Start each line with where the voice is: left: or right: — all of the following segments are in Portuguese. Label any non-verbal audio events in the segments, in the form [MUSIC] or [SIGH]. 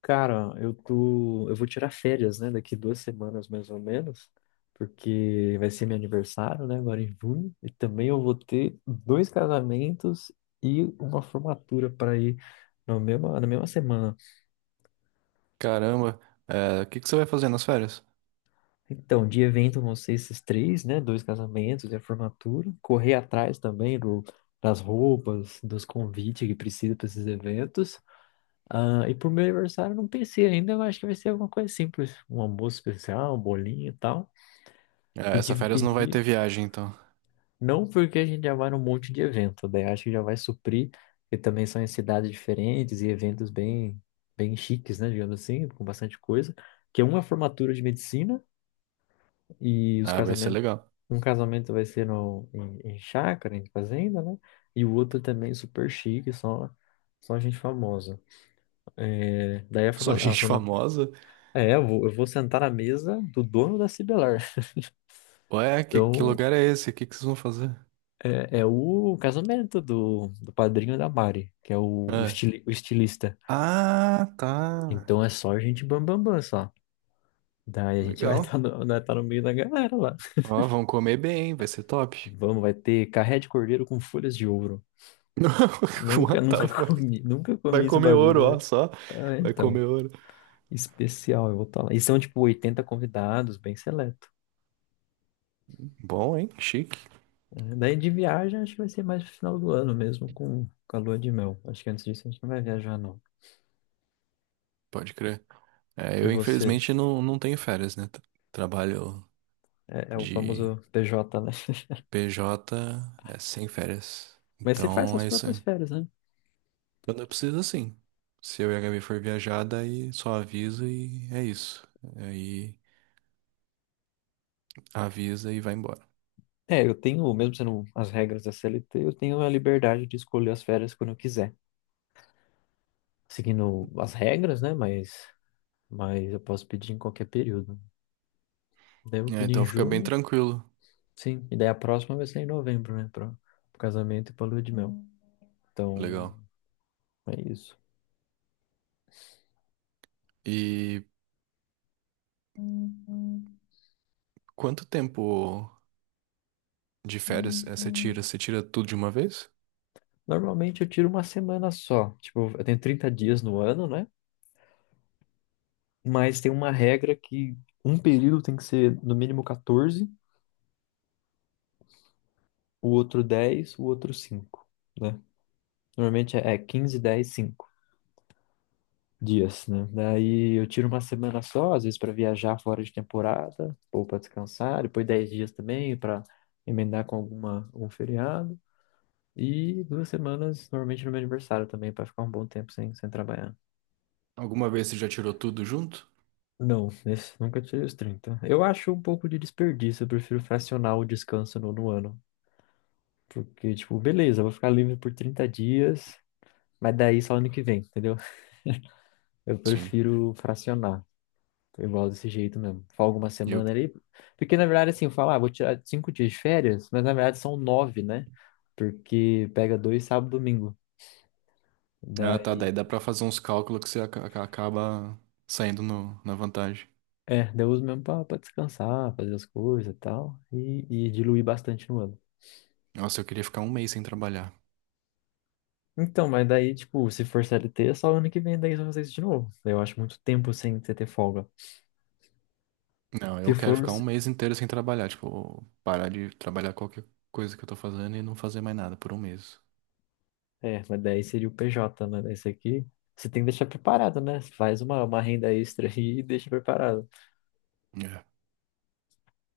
left: Cara, eu vou tirar férias, né, daqui duas semanas mais ou menos, porque vai ser meu aniversário, né, agora em junho, e também eu vou ter dois casamentos e uma formatura para ir na mesma semana.
right: Caramba, é, o que que você vai fazer nas férias?
left: Então, de evento vão ser esses três, né, dois casamentos e a formatura, correr atrás também das roupas, dos convites que precisa para esses eventos. Ah, e pro meu aniversário eu não pensei ainda, eu acho que vai ser alguma coisa simples, um almoço especial, um bolinho e tal.
right: É,
left: E
right: essa férias não vai
left: dividir,
right: ter viagem, então.
left: não porque a gente já vai num monte de evento, daí acho que já vai suprir, que também são em cidades diferentes e eventos bem chiques, né, digamos assim, com bastante coisa, que uma é formatura de medicina e os
right: Ah, vai ser
left: casamentos,
right: legal.
left: um casamento vai ser no, em, em chácara, em fazenda, né, e o outro também super chique, só gente famosa. É, daí
right: Só
left: a
right: gente [LAUGHS]
left: forma,
right: famosa?
left: é, eu vou sentar na mesa do dono da Cibelar.
right: Ué, que
left: Então,
right: lugar é esse? O que que vocês vão fazer?
left: é, é o casamento do padrinho da Mari, que é o
right: É.
left: o estilista.
right: Ah, tá.
left: Então é só gente bam bam bam só. Daí a gente [LAUGHS] vai estar
right: Legal.
left: vai tá no meio da galera lá.
right: Ó, vão comer bem, vai ser top.
left: Vamos, vai ter carré de cordeiro com folhas de ouro.
right: [LAUGHS] Não, what the
left: Nunca [LAUGHS]
right: fuck?
left: nunca
right: [LAUGHS] Vai
left: comi esse
right: comer ouro,
left: bagulho
right: ó,
left: velho.
right: só.
left: Ah,
right: Vai
left: então,
right: comer ouro.
left: especial, eu vou estar lá. E são tipo 80 convidados, bem seleto.
right: Bom, hein? Chique.
left: É, daí de viagem acho que vai ser mais pro final do ano mesmo, com a lua de mel. Acho que antes disso a gente não vai viajar, não.
right: Pode crer. É,
left: E
right: eu
left: você,
right: infelizmente não tenho férias, né? Trabalho
left: é, é o
right: de
left: famoso PJ, né? [LAUGHS]
right: PJ é sem férias.
left: Mas você faz
right: Então
left: suas
right: é isso
left: próprias
right: aí.
left: férias, né?
right: Quando eu preciso, assim. Se eu e a Gabi for viajar, daí só avisa e é isso. Aí avisa e vai embora.
left: É, eu tenho, mesmo sendo as regras da CLT, eu tenho a liberdade de escolher as férias quando eu quiser. Seguindo as regras, né? Mas eu posso pedir em qualquer período. Daí eu vou
right: É,
left: pedir em
right: então fica bem
left: junho,
right: tranquilo.
left: sim. E daí a próxima vai ser em novembro, né? Para o casamento e para lua de mel. Então,
right: Legal.
left: é isso.
right: E quanto tempo de férias é, você tira? Você tira tudo de uma vez?
left: Normalmente eu tiro uma semana só. Tipo, eu tenho 30 dias no ano, né? Mas tem uma regra que um período tem que ser no mínimo 14, o outro 10, o outro 5. Normalmente é 15, 10, 5 dias, né? Daí eu tiro uma semana só, às vezes para viajar fora de temporada, ou para descansar, depois 10 dias também para emendar algum feriado. E duas semanas, normalmente no meu aniversário também, para ficar um bom tempo sem trabalhar.
right: Alguma vez você já tirou tudo junto?
left: Não, esse, nunca tirei os 30. Eu acho um pouco de desperdício, eu prefiro fracionar o descanso no ano. Porque, tipo, beleza, eu vou ficar livre por 30 dias, mas daí só ano que vem, entendeu? Eu
right: Sim.
left: prefiro fracionar. Foi igual desse jeito mesmo. Foi alguma
right: E eu...
left: semana ali. Porque, na verdade, assim, eu falo, ah, vou tirar cinco dias de férias, mas na verdade são nove, né? Porque pega dois sábado e domingo.
right: Ah, tá.
left: Daí,
right: Daí dá pra fazer uns cálculos que você acaba saindo na vantagem.
left: é, daí eu uso mesmo pra descansar, fazer as coisas e tal. E diluir bastante no ano.
right: Nossa, eu queria ficar um mês sem trabalhar.
left: Então, mas daí, tipo, se for CLT, é só ano que vem, daí eu vou fazer isso de novo. Eu acho muito tempo sem você ter folga.
right: Não,
left: Se
right: eu quero
left: for,
right: ficar um
left: se-
right: mês inteiro sem trabalhar, tipo, parar de trabalhar qualquer coisa que eu tô fazendo e não fazer mais nada por um mês.
left: é, mas daí seria o PJ, né? Daí esse aqui, você tem que deixar preparado, né? Faz uma renda extra [LAUGHS] aí e deixa preparado.
right: É.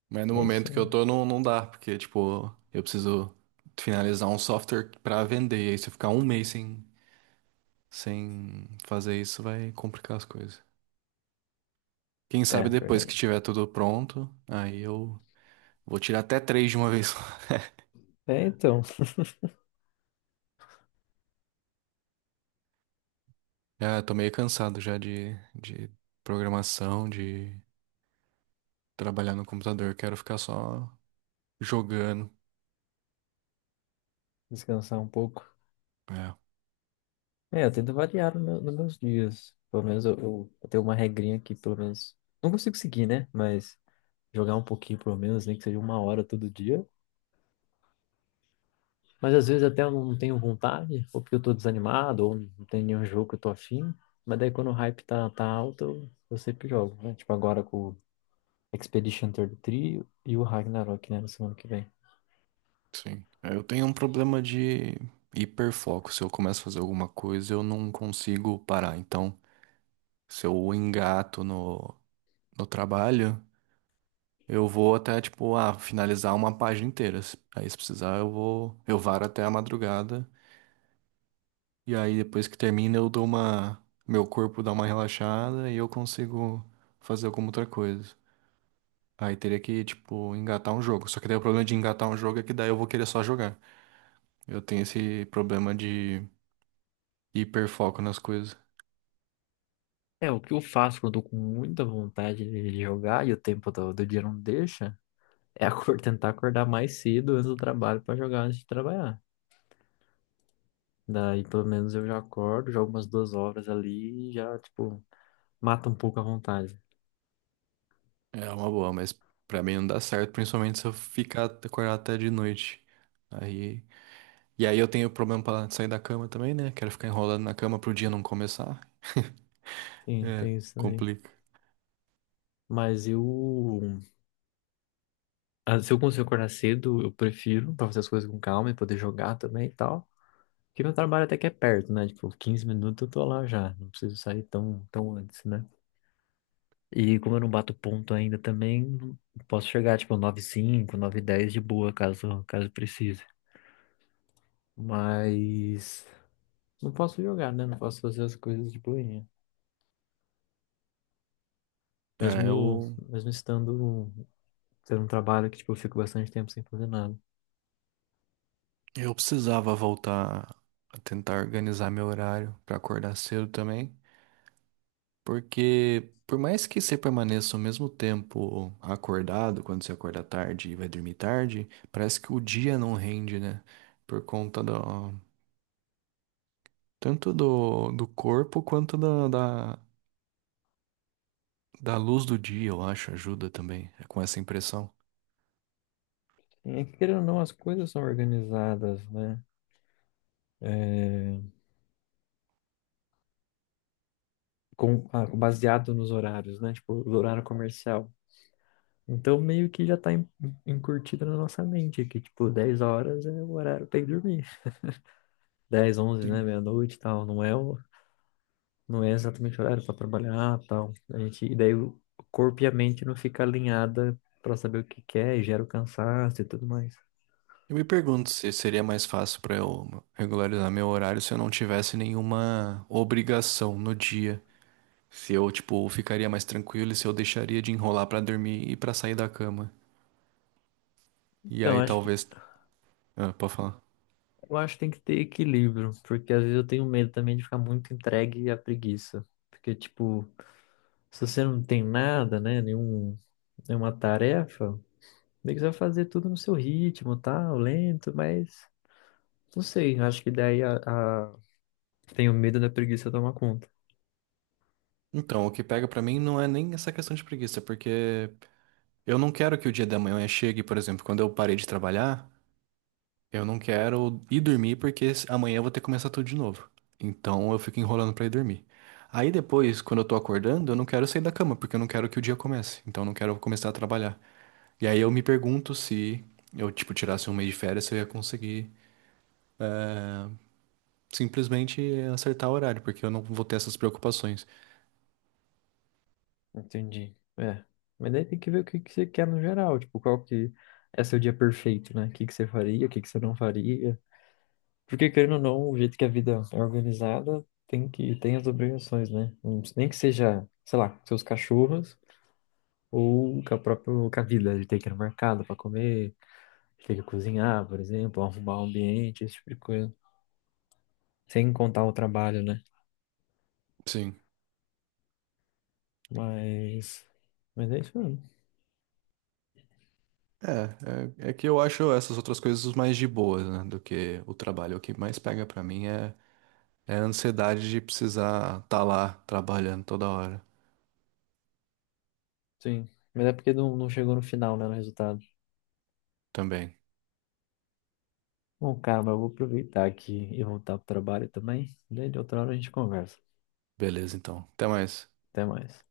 right: Mas no
left: É isso.
right: momento que eu tô, não dá, porque, tipo, eu preciso finalizar um software pra vender, e aí se eu ficar um mês sem fazer isso, vai complicar as coisas. Quem
left: É, é
right: sabe depois que
left: verdade.
right: tiver tudo pronto, aí eu vou tirar até três de uma vez. Só. [LAUGHS]
left: É, então,
right: Já tô meio cansado já de programação, de trabalhar no computador, quero ficar só jogando.
left: descansar um pouco.
right: É,
left: É, eu tento variar no nos meus dias. Pelo menos eu tenho uma regrinha que, pelo menos, não consigo seguir, né? Mas jogar um pouquinho, pelo menos, nem que seja uma hora todo dia. Mas às vezes até eu não tenho vontade, ou porque eu tô desanimado, ou não tem nenhum jogo que eu tô afim. Mas daí quando o hype tá alto, eu sempre jogo, né? Tipo agora com o Expedition 33 e três e o Ragnarok, né? Na semana que vem.
right: sim. É, eu tenho um problema de hiperfoco. Se eu começo a fazer alguma coisa, eu não consigo parar. Então, se eu engato no trabalho, eu vou até, tipo, ah, finalizar uma página inteira. Aí, se precisar, eu vou, eu varo até a madrugada. E aí, depois que termina, eu dou uma, meu corpo dá uma relaxada e eu consigo fazer alguma outra coisa. Aí teria que, tipo, engatar um jogo. Só que daí o problema de engatar um jogo é que daí eu vou querer só jogar. Eu tenho esse problema de hiperfoco nas coisas.
left: É, o que eu faço quando eu tô com muita vontade de jogar e o tempo do dia não deixa. É [LAUGHS] tentar acordar mais cedo antes do trabalho para jogar antes de trabalhar. Daí, pelo menos, eu já acordo, jogo umas duas horas ali e já, tipo, mata um pouco a vontade.
right: É uma boa, mas pra mim não dá certo, principalmente se eu ficar acordado até de noite. Aí, e aí eu tenho problema pra sair da cama também, né? Quero ficar enrolando na cama pro dia não começar. [LAUGHS]
left: Sim,
right: É,
left: tem isso também.
right: complica.
left: Mas eu, ah, se eu consigo acordar cedo, eu prefiro para fazer as coisas com calma e poder jogar também e tal. Porque meu trabalho até que é perto, né? Tipo, 15 minutos eu tô lá já. Não preciso sair tão antes, né? E como eu não bato ponto ainda também, posso chegar, tipo, nove h 05 9h10 de boa, caso precise. Mas não posso jogar, né? Não posso fazer as coisas de boinha.
right: É,
left: Mesmo,
right: eu,
left: mesmo estando tendo um trabalho que, tipo, eu fico bastante tempo sem fazer nada.
right: eu precisava voltar a tentar organizar meu horário pra acordar cedo também. Porque por mais que você permaneça ao mesmo tempo acordado, quando você acorda tarde e vai dormir tarde, parece que o dia não rende, né? Por conta tanto do corpo quanto da, da luz do dia, eu acho, ajuda também é com essa impressão.
left: E querendo ou não, as coisas são organizadas, né? Baseado nos horários, né? Tipo, o horário comercial. Então, meio que já encurtido na nossa mente que, tipo, 10 horas é o horário pra ir dormir. Dez onze, né?
right: Sim.
left: Meia-noite e tal. Não é exatamente horário para trabalhar, tal. E daí o corpo e a mente não fica alinhada para saber o que quer, e gera o cansaço e tudo mais.
right: Eu me pergunto se seria mais fácil para eu regularizar meu horário se eu não tivesse nenhuma obrigação no dia. Se eu, tipo, ficaria mais tranquilo e se eu deixaria de enrolar para dormir e para sair da cama. E
left: Então,
right: aí
left: acho que
right: talvez. Ah, pode falar.
left: eu acho que tem que ter equilíbrio, porque às vezes eu tenho medo também de ficar muito entregue à preguiça. Porque, tipo, se você não tem nada, né, nenhuma tarefa, meio que você vai fazer tudo no seu ritmo, tal, lento, mas não sei, acho que daí a... tenho medo da preguiça tomar conta.
right: Então, o que pega pra mim não é nem essa questão de preguiça, porque eu não quero que o dia da manhã chegue, por exemplo, quando eu parei de trabalhar, eu não quero ir dormir porque amanhã eu vou ter que começar tudo de novo. Então eu fico enrolando pra ir dormir. Aí depois, quando eu tô acordando, eu não quero sair da cama, porque eu não quero que o dia comece. Então eu não quero começar a trabalhar. E aí eu me pergunto se eu, tipo, tirasse um mês de férias, se eu ia conseguir, eh, simplesmente acertar o horário, porque eu não vou ter essas preocupações.
left: Entendi. É. Mas daí tem que ver o que que você quer no geral, tipo, qual que é seu dia perfeito, né? O que que você faria, o que que você não faria. Porque, querendo ou não, o jeito que a vida é organizada tem as obrigações, né? Nem que seja, sei lá, seus cachorros ou com a vida, de ter que ir no mercado para comer, de ter que cozinhar, por exemplo, arrumar o ambiente, esse tipo de coisa. Sem contar o trabalho, né?
right: Sim.
left: Mas, mas é isso mesmo.
right: É que eu acho essas outras coisas mais de boas, né, do que o trabalho. O que mais pega pra mim é a ansiedade de precisar estar tá lá trabalhando toda hora
left: Sim. Mas é porque não chegou no final, né, no resultado.
right: também.
left: Bom, cara, mas eu vou aproveitar aqui e voltar pro trabalho também. Daí de outra hora a gente conversa.
right: Beleza, então. Até mais.
left: Até mais.